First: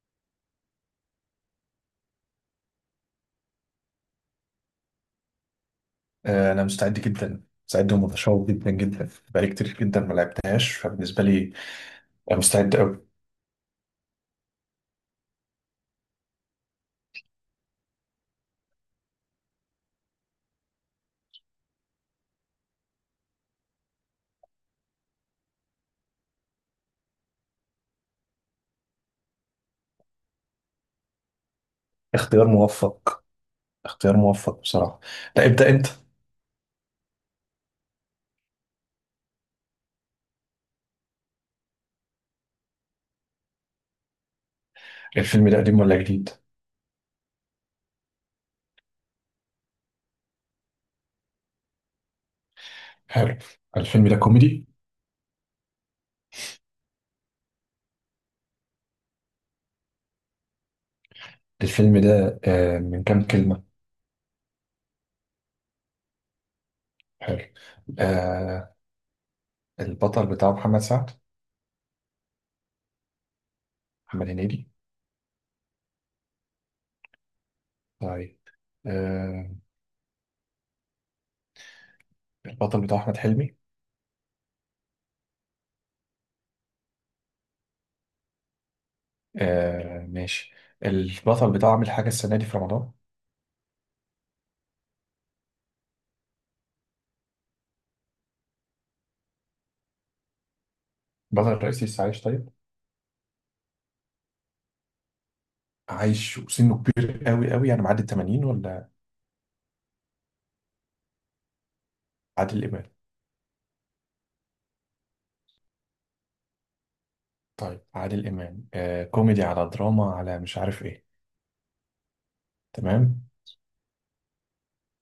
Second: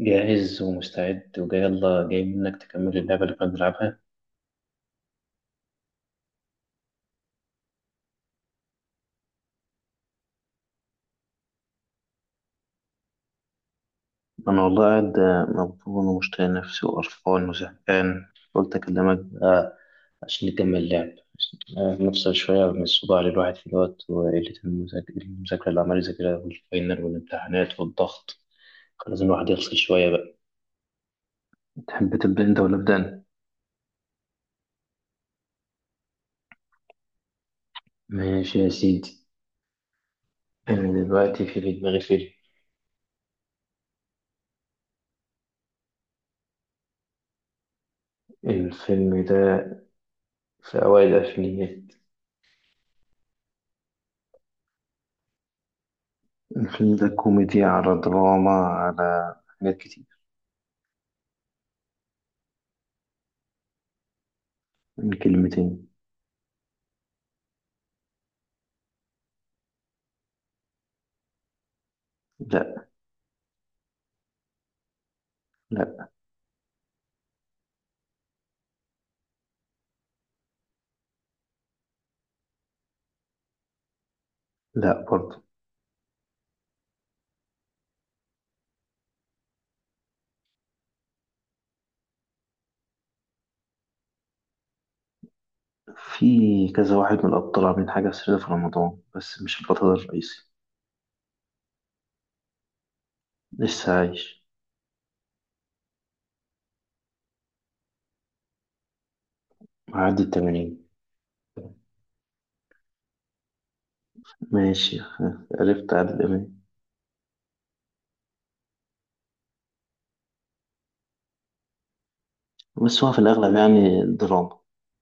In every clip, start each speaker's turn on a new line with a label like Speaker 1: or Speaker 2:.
Speaker 1: جاهز ومستعد وجاي، يلا جاي منك تكمل اللعبة اللي كنا بنلعبها.
Speaker 2: انا مستعد جدا. مستعد ومتشوق جدا جدا. بقالي كتير جدا ما لعبتهاش فبالنسبه لي أنا مستعد قوي.
Speaker 1: انا والله قاعد مبطون ومشتاق نفسي وقرفان وزهقان. قلت اكلمك عشان نكمل اللعب. نفصل شوية من الصداع اللي الواحد فيه دوت وقلة المذاكرة اللي عمال يذاكرها والفاينل والامتحانات والضغط. كان لازم الواحد يفصل شوية بقى. تحب تبدا
Speaker 2: اختيار
Speaker 1: انت ولا ابدا انا؟
Speaker 2: موفق. اختيار موفق بصراحه. لا، ابدا انت.
Speaker 1: ماشي يا سيدي. أنا دلوقتي في دماغي فيلم.
Speaker 2: الفيلم ده قديم ولا جديد؟
Speaker 1: الفيلم ده في أوائل الألفينيات.
Speaker 2: حلو. الفيلم ده كوميدي؟
Speaker 1: الفيلم ده كوميديا على دراما على حاجات كتير.
Speaker 2: الفيلم ده من كام كلمه؟
Speaker 1: من كلمتين.
Speaker 2: حلو. آه، البطل بتاعه محمد سعد؟
Speaker 1: لا.
Speaker 2: محمد هنيدي؟
Speaker 1: لا.
Speaker 2: طيب. آه، البطل بتاعه احمد حلمي؟
Speaker 1: لا برضه.
Speaker 2: آه، ماشي. البطل بتاعه عامل حاجه السنه دي في رمضان؟
Speaker 1: في كذا واحد من الأبطال عاملين حاجة سرية في رمضان، بس مش البطل الرئيسي.
Speaker 2: البطل الرئيسي لسه عايش؟ طيب.
Speaker 1: لسه عايش.
Speaker 2: عايش وسنه كبير قوي قوي، يعني معدي ال 80 ولا؟
Speaker 1: معدي الـ80.
Speaker 2: عادل امام.
Speaker 1: ماشي. عرفت عادل إمام.
Speaker 2: طيب عادل امام كوميدي على دراما على مش عارف ايه.
Speaker 1: بس هو في
Speaker 2: تمام.
Speaker 1: الأغلب يعني دراما،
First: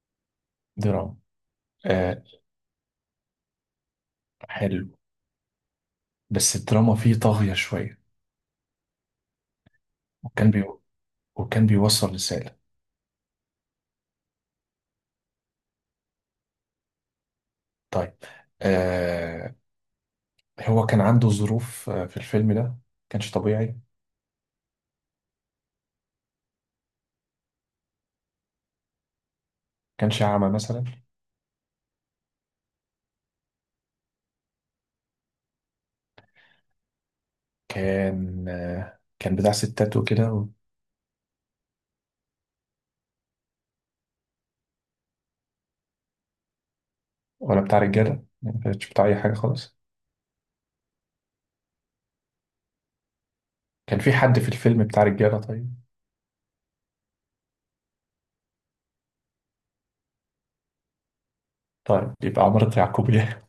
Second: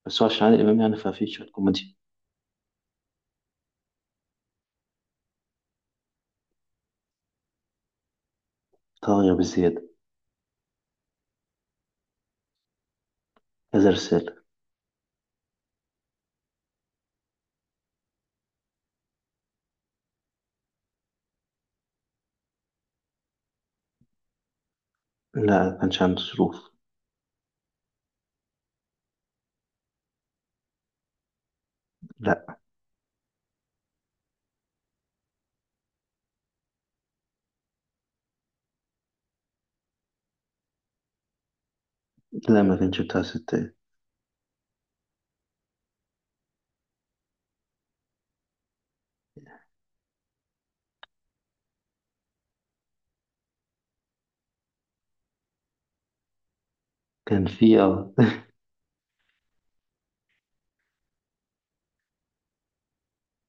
Speaker 1: بس هو عشان عادل إمام يعني
Speaker 2: دراما.
Speaker 1: ففي شوية كوميديا.
Speaker 2: آه. حلو. بس الدراما فيه طاغية شوية.
Speaker 1: طاغية بزيادة.
Speaker 2: وكان بي وكان بيوصل رسالة.
Speaker 1: كذا رسالة.
Speaker 2: طيب. آه. هو كان عنده ظروف في الفيلم ده؟ كانش طبيعي؟
Speaker 1: لا، ما كانش عنده ظروف.
Speaker 2: كانش أعمى مثلا؟
Speaker 1: لا.
Speaker 2: كان بتاع ستات وكده
Speaker 1: لا، ما كانش بتاع ستات.
Speaker 2: ولا بتاع رجالة؟ ما كانش بتاع أي حاجة خالص. كان في حد في الفيلم بتاع رجالة؟ طيب.
Speaker 1: كان في
Speaker 2: طيب يبقى عمارة يعقوبيان.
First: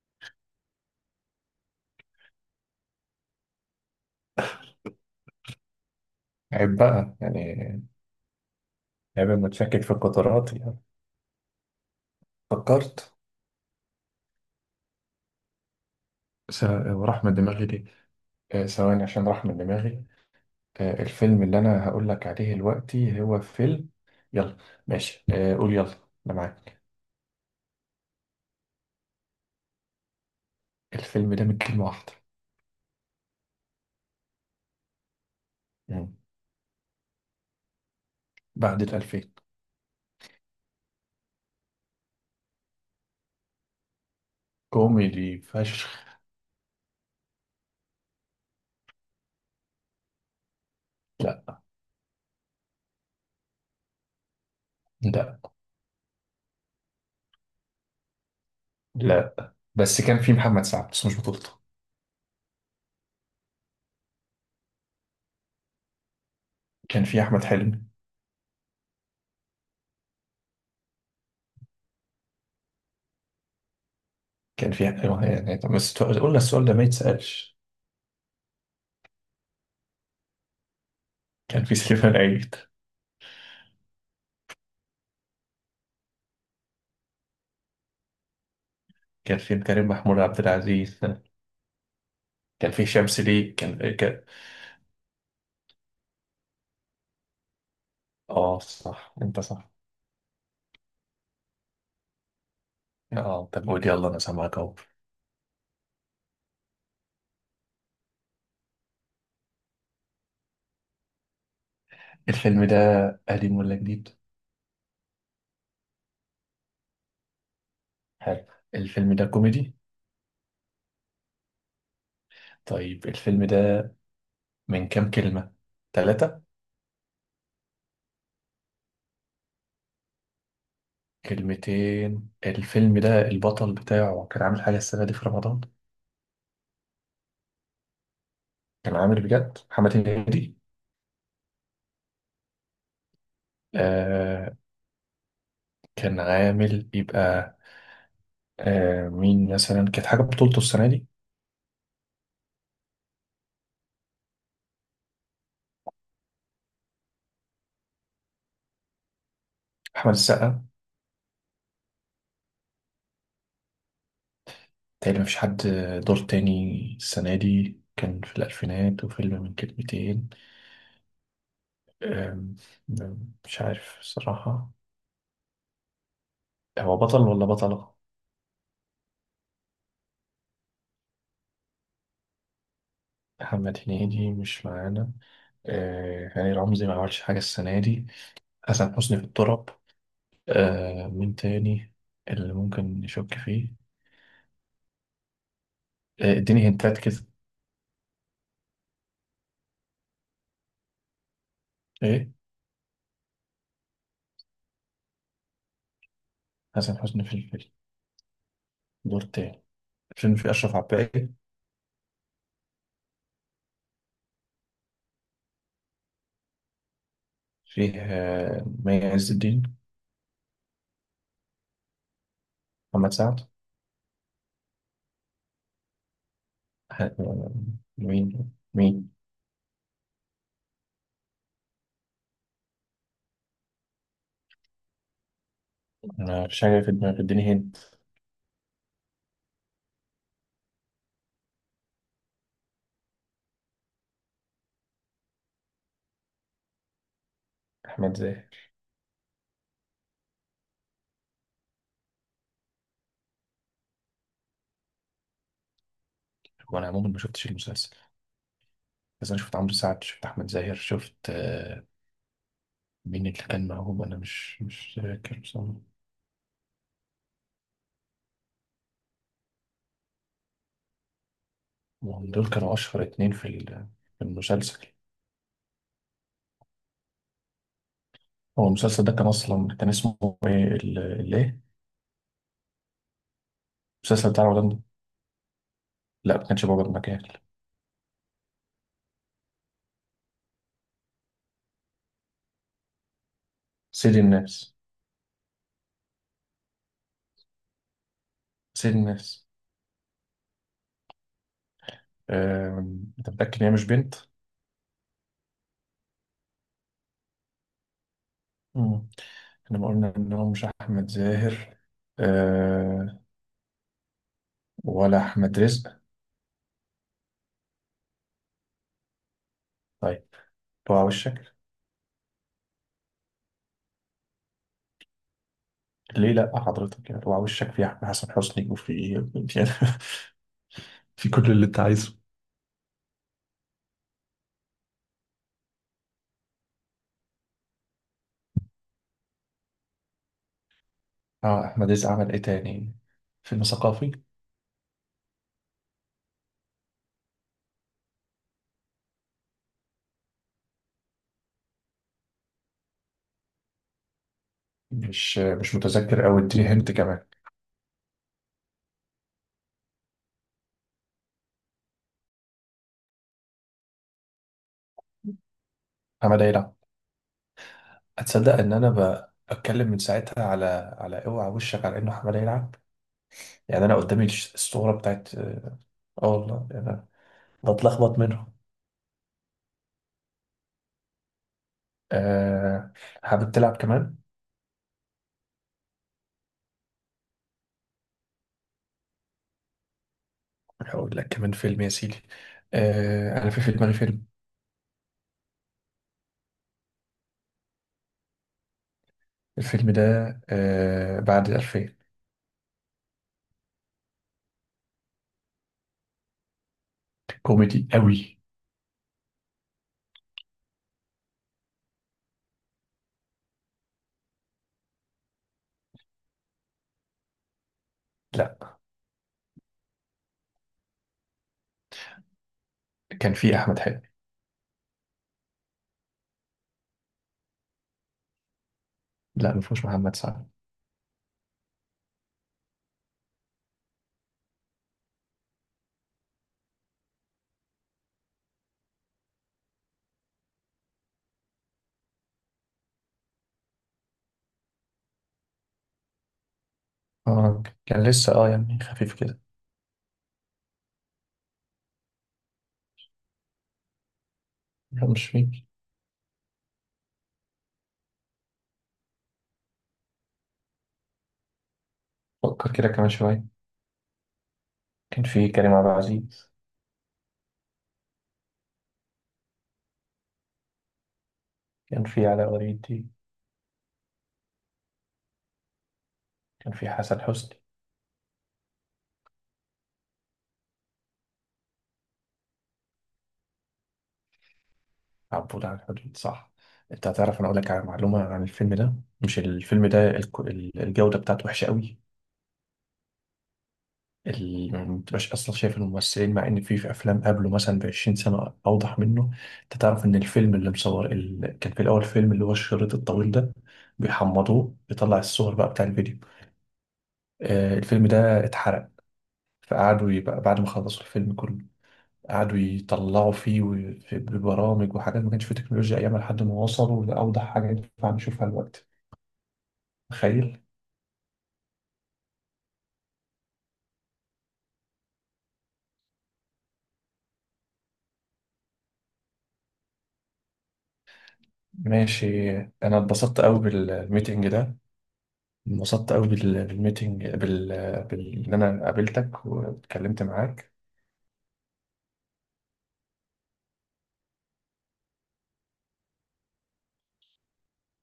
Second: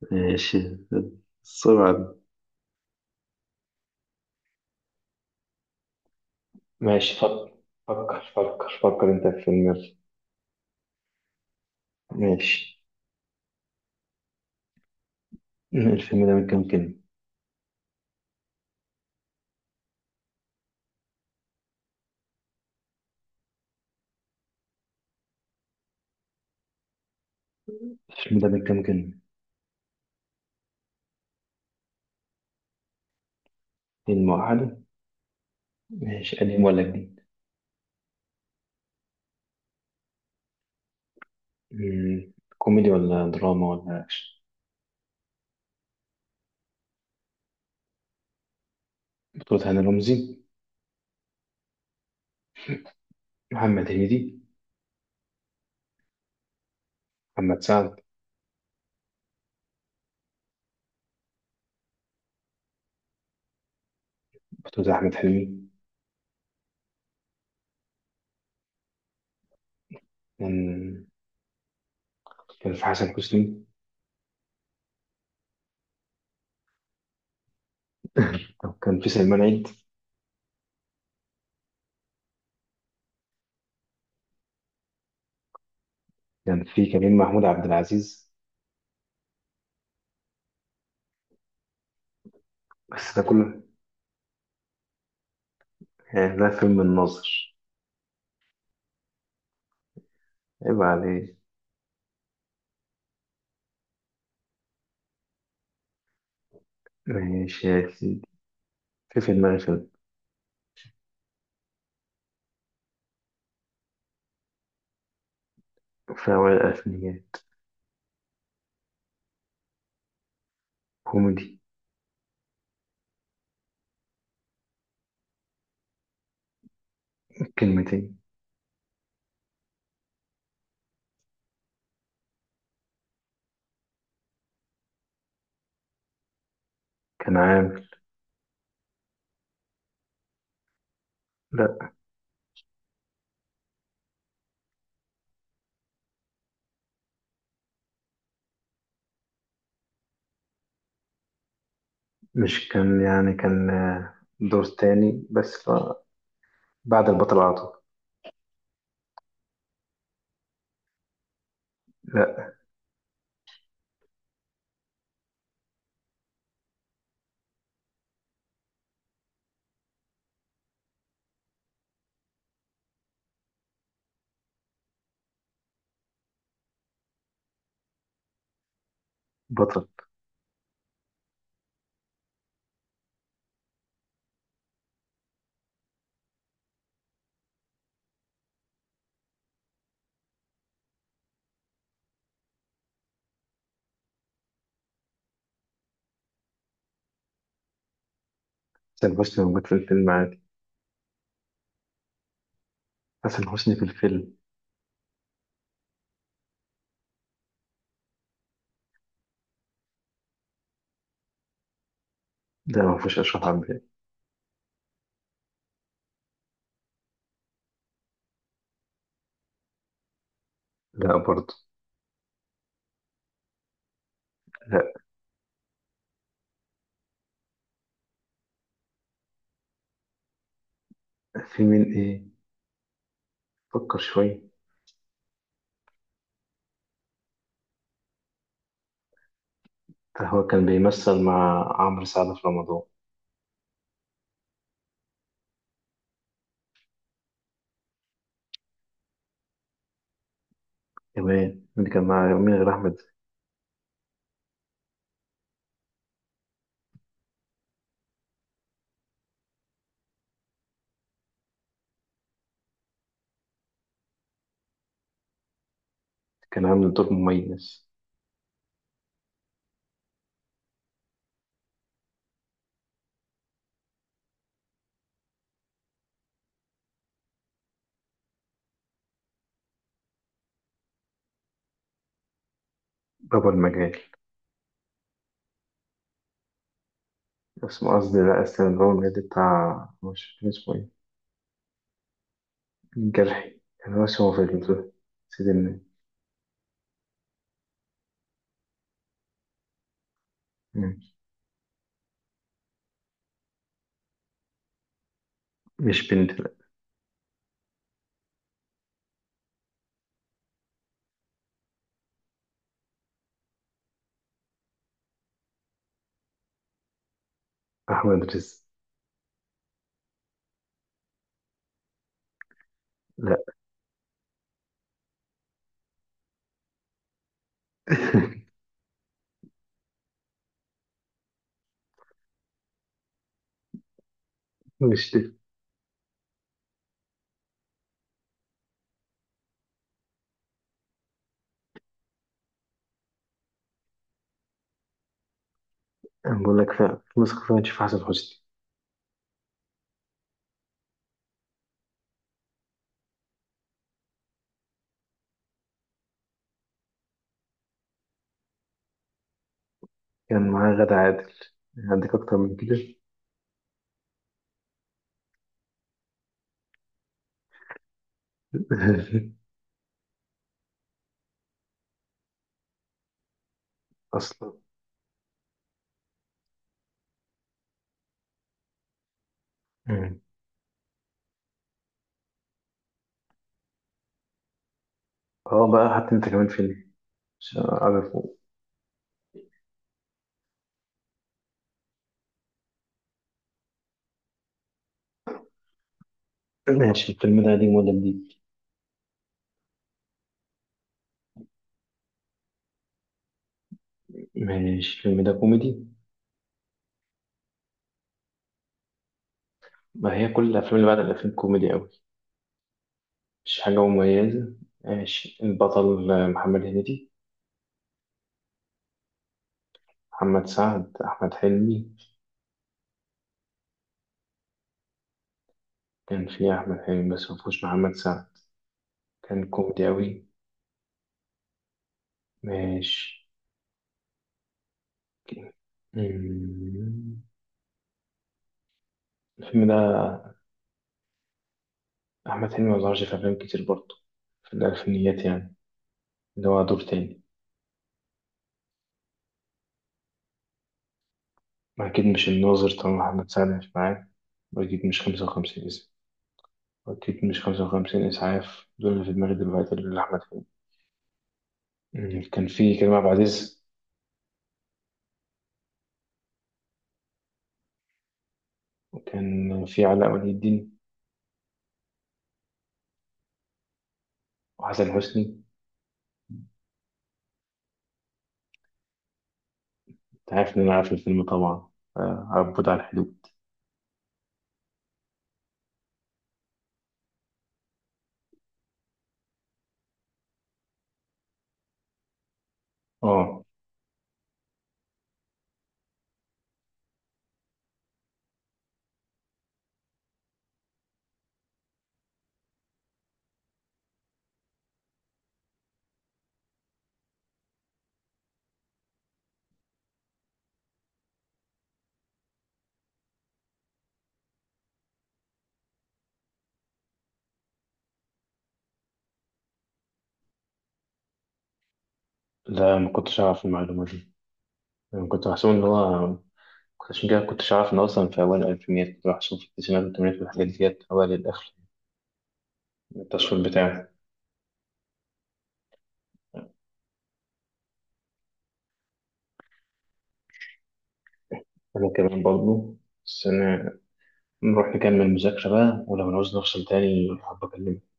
Speaker 1: ماشي. السرعة.
Speaker 2: عيب بقى
Speaker 1: ماشي فكر.
Speaker 2: يعني.
Speaker 1: فكر فكر فكر انت
Speaker 2: عيب
Speaker 1: في الفيلم،
Speaker 2: متشكك في
Speaker 1: يلا.
Speaker 2: القطارات يعني.
Speaker 1: ماشي،
Speaker 2: فكرت.
Speaker 1: الفيلم ده من
Speaker 2: س...
Speaker 1: كام كلمة؟
Speaker 2: وراح من دماغي ليه؟ ثواني عشان راح من دماغي. الفيلم اللي انا هقول لك عليه دلوقتي هو فيلم. يلا. ماشي، قول يلا، انا معاك.
Speaker 1: الفيلم ده من كام كلمة؟
Speaker 2: الفيلم ده من كلمة واحدة؟
Speaker 1: كلمة واحدة.
Speaker 2: مم.
Speaker 1: ماشي، قديم ولا جديد؟
Speaker 2: بعد 2000.
Speaker 1: كوميدي ولا دراما ولا أكشن؟
Speaker 2: كوميدي فشخ.
Speaker 1: بطولة هاني رمزي؟
Speaker 2: لا.
Speaker 1: محمد هنيدي؟
Speaker 2: لا.
Speaker 1: محمد سعد؟
Speaker 2: لا، بس كان في محمد سعد بس مش بطولته.
Speaker 1: بطولة أحمد حلمي؟
Speaker 2: كان في أحمد حلمي.
Speaker 1: كان. كان في حسن حسني.
Speaker 2: كان في أيوة، يعني طب بس قلنا السؤال ده ما يتسألش.
Speaker 1: أو كان في سلمان عيد.
Speaker 2: كان في سليمان عيد.
Speaker 1: كان في كريم محمود عبد العزيز.
Speaker 2: كان في كريم محمود عبد العزيز. كان في
Speaker 1: بس
Speaker 2: شمس،
Speaker 1: ده
Speaker 2: ليه
Speaker 1: كله
Speaker 2: كان إيه.
Speaker 1: يعني ده فيلم الناظر.
Speaker 2: اه صح انت صح.
Speaker 1: عيب عليه.
Speaker 2: اه طب قول يلا، انا سامعك اهو.
Speaker 1: ماشي يا سيدي، في دماغي فيلم.
Speaker 2: الفيلم ده قديم ولا جديد؟
Speaker 1: في أوائل الألفينيات.
Speaker 2: حلو. الفيلم ده كوميدي؟
Speaker 1: كوميدي.
Speaker 2: طيب الفيلم ده من كام كلمة؟ ثلاثة؟
Speaker 1: كلمتين.
Speaker 2: كلمتين. الفيلم ده البطل بتاعه كان عامل حاجة السنة دي في رمضان؟
Speaker 1: كان عامل.
Speaker 2: كان عامل بجد؟ محمد هنيدي؟
Speaker 1: لا،
Speaker 2: آه. كان عامل يبقى مين مثلا كانت حاجة بطولته السنة دي؟
Speaker 1: مش كان يعني كان دور تاني بس بعد البطل على طول.
Speaker 2: أحمد السقا؟
Speaker 1: لا.
Speaker 2: تقريبا مفيش حد. دور تاني. السنة دي كان في الألفينات وفيلم من كلمتين. أم، أم، مش عارف الصراحة. هو بطل ولا بطلة؟
Speaker 1: بطل.
Speaker 2: محمد هنيدي مش معانا. هاني رمزي ما عملش حاجة السنة دي. حسن حسني في التراب. مين تاني اللي ممكن نشك فيه؟ اديني هنتات كده.
Speaker 1: حسن حسني موجود في الفيلم عادي.
Speaker 2: ايه؟
Speaker 1: حسن حسني في الفيلم.
Speaker 2: حسن حسني في الفيلم؟ دور تاني. الفيلم فيه أشرف عباقي؟
Speaker 1: ده ما فيهوش أشرف عبد الباقي.
Speaker 2: فيه مي عز الدين؟
Speaker 1: لا برضه.
Speaker 2: محمد سعد؟
Speaker 1: لا.
Speaker 2: ه- آه، مين، مين؟
Speaker 1: في مين إيه؟ فكر شوية.
Speaker 2: انا مفيش حاجه في دماغي، اديني هنت.
Speaker 1: ده هو كان بيمثل مع عمرو سعد في رمضان.
Speaker 2: احمد زاهر.
Speaker 1: كمان اللي كان مع مين غير أحمد؟
Speaker 2: وانا عموما ما شفتش المسلسل، بس انا شفت عمرو سعد، شفت احمد زاهر، شفت مين اللي كان معاهم انا، مش فاكر بصراحه.
Speaker 1: كان عامل دور مميز.
Speaker 2: وهم دول كانوا اشهر اتنين في في المسلسل. هو المسلسل ده كان اصلا كان اسمه ايه، ايه؟
Speaker 1: بابا المجال.
Speaker 2: المسلسل بتاع رمضان ده؟ لا ما كانش بابا المكان.
Speaker 1: اسمه قصدي، لا، اسمه بابا المجال بتاع، مش فاكر اسمه إيه. جرحي. أنا ما
Speaker 2: سيد
Speaker 1: أشوفه في
Speaker 2: الناس.
Speaker 1: المثل. سيدنا.
Speaker 2: سيد الناس.
Speaker 1: مم.
Speaker 2: انت متاكد ان هي مش بنت؟
Speaker 1: مش بنت، لا.
Speaker 2: مم. احنا ما قلنا ان هو مش احمد زاهر؟ آه. ولا احمد رزق؟
Speaker 1: أحمد رزق.
Speaker 2: طيب. بقى وشك.
Speaker 1: لا.
Speaker 2: ليه لا حضرتك؟ يعني وعلى وشك في احمد، حسن حسني، وفي إيه؟ يعني في كل اللي انت عايزه.
Speaker 1: مش دي.
Speaker 2: اه، احمد عز عمل ايه تاني؟ فيلم ثقافي.
Speaker 1: أنا بقول لك فعلا، في نسخة فعلا تشوف حسن حسني.
Speaker 2: مش متذكر قوي، اديني هنت كمان.
Speaker 1: كان معاه غادة عادل. عندك أكتر من كده؟
Speaker 2: حماده يلعب. هتصدق ان انا بتكلم من ساعتها على اوعى وشك على انه حماده يلعب. يعني انا قدامي
Speaker 1: أصلا.
Speaker 2: الصوره بتاعت آه والله يعني. أنا بتلخبط منهم.
Speaker 1: مم.
Speaker 2: آه. حابب تلعب كمان؟
Speaker 1: أه بقى، حتى أنت كمان فيلم عشان أعرفه.
Speaker 2: هقول لك كمان فيلم يا سيدي. انا في دماغي فيلم.
Speaker 1: ماشي، الفيلم ده قديم ولا جديد؟
Speaker 2: الفيلم ده بعد 2000.
Speaker 1: ماشي، الفيلم ده كوميدي؟
Speaker 2: كوميدي قوي.
Speaker 1: ما هي كل الأفلام اللي بعد الأفلام كوميدي أوي، مش حاجة مميزة. ماشي، البطل محمد هنيدي؟
Speaker 2: لا.
Speaker 1: محمد سعد، أحمد حلمي؟
Speaker 2: كان في احمد حلمي.
Speaker 1: كان في أحمد حلمي بس مفهوش محمد سعد. كان
Speaker 2: لا، ما فيهوش
Speaker 1: كوميدي
Speaker 2: محمد
Speaker 1: أوي.
Speaker 2: سعد.
Speaker 1: ماشي. مم. الفيلم ده. أحمد حلمي مظهرش في أفلام كتير برضه في الألفينيات يعني، اللي هو دور تاني.
Speaker 2: اه، كان لسه يعني خفيف كده.
Speaker 1: أكيد مش الناظر طالما محمد سعد مش معاه. وأكيد
Speaker 2: لا
Speaker 1: مش
Speaker 2: مش
Speaker 1: خمسة
Speaker 2: فيه.
Speaker 1: وخمسين إسعاف. وأكيد مش 55 إسعاف، دول اللي في دماغي دلوقتي اللي أحمد حلمي. مم. كان
Speaker 2: فكر
Speaker 1: في
Speaker 2: كده
Speaker 1: كريم
Speaker 2: كمان
Speaker 1: عبد
Speaker 2: شويه.
Speaker 1: العزيز.
Speaker 2: كان في كريم عبد العزيز.
Speaker 1: وكان في علاء ولي الدين
Speaker 2: كان في علاء ولي الدين.
Speaker 1: وحسن حسني.
Speaker 2: كان في حسن حسني.
Speaker 1: أنت عارف إن أنا عارف الفيلم طبعا، عبود على الحدود.
Speaker 2: عبود على الحدود صح. انت هتعرف، انا اقول لك على معلومه عن الفيلم ده. مش الفيلم ده، الجوده بتاعته وحشه قوي.
Speaker 1: اه.
Speaker 2: يعني ما بتبقاش اصلا شايف الممثلين، مع ان في افلام قبله مثلا ب 20 سنه اوضح منه. انت تعرف ان الفيلم اللي مصور كان في الاول، فيلم اللي هو الشريط الطويل ده، بيحمضوه بيطلع الصور بقى بتاع الفيديو. الفيلم ده اتحرق. فقعدوا يبقى بعد ما خلصوا الفيلم كله قعدوا يطلعوا فيه ببرامج وحاجات، ما كانش في تكنولوجيا ايامها لحد ما وصلوا لاوضح حاجه ينفع نشوفها دلوقتي. تخيل.
Speaker 1: لا، ما كنتش أعرف المعلومة دي. أنا كنت بحسب إن هو عشان كده كنتش أعرف إن أصلا في أوائل الألفينيات، كنت بحسب في التسعينات والثمانينات والحاجات ديت أوائل الآخر.
Speaker 2: ماشي. انا اتبسطت
Speaker 1: التصوير
Speaker 2: قوي
Speaker 1: بتاعه.
Speaker 2: بالميتنج ده. انبسطت قوي بالميتنج ان انا قابلتك واتكلمت معاك.
Speaker 1: أنا كمان برضه. بس أنا نروح نكمل مذاكرة بقى، ولو نعوز نفصل تاني حابة أكلمك.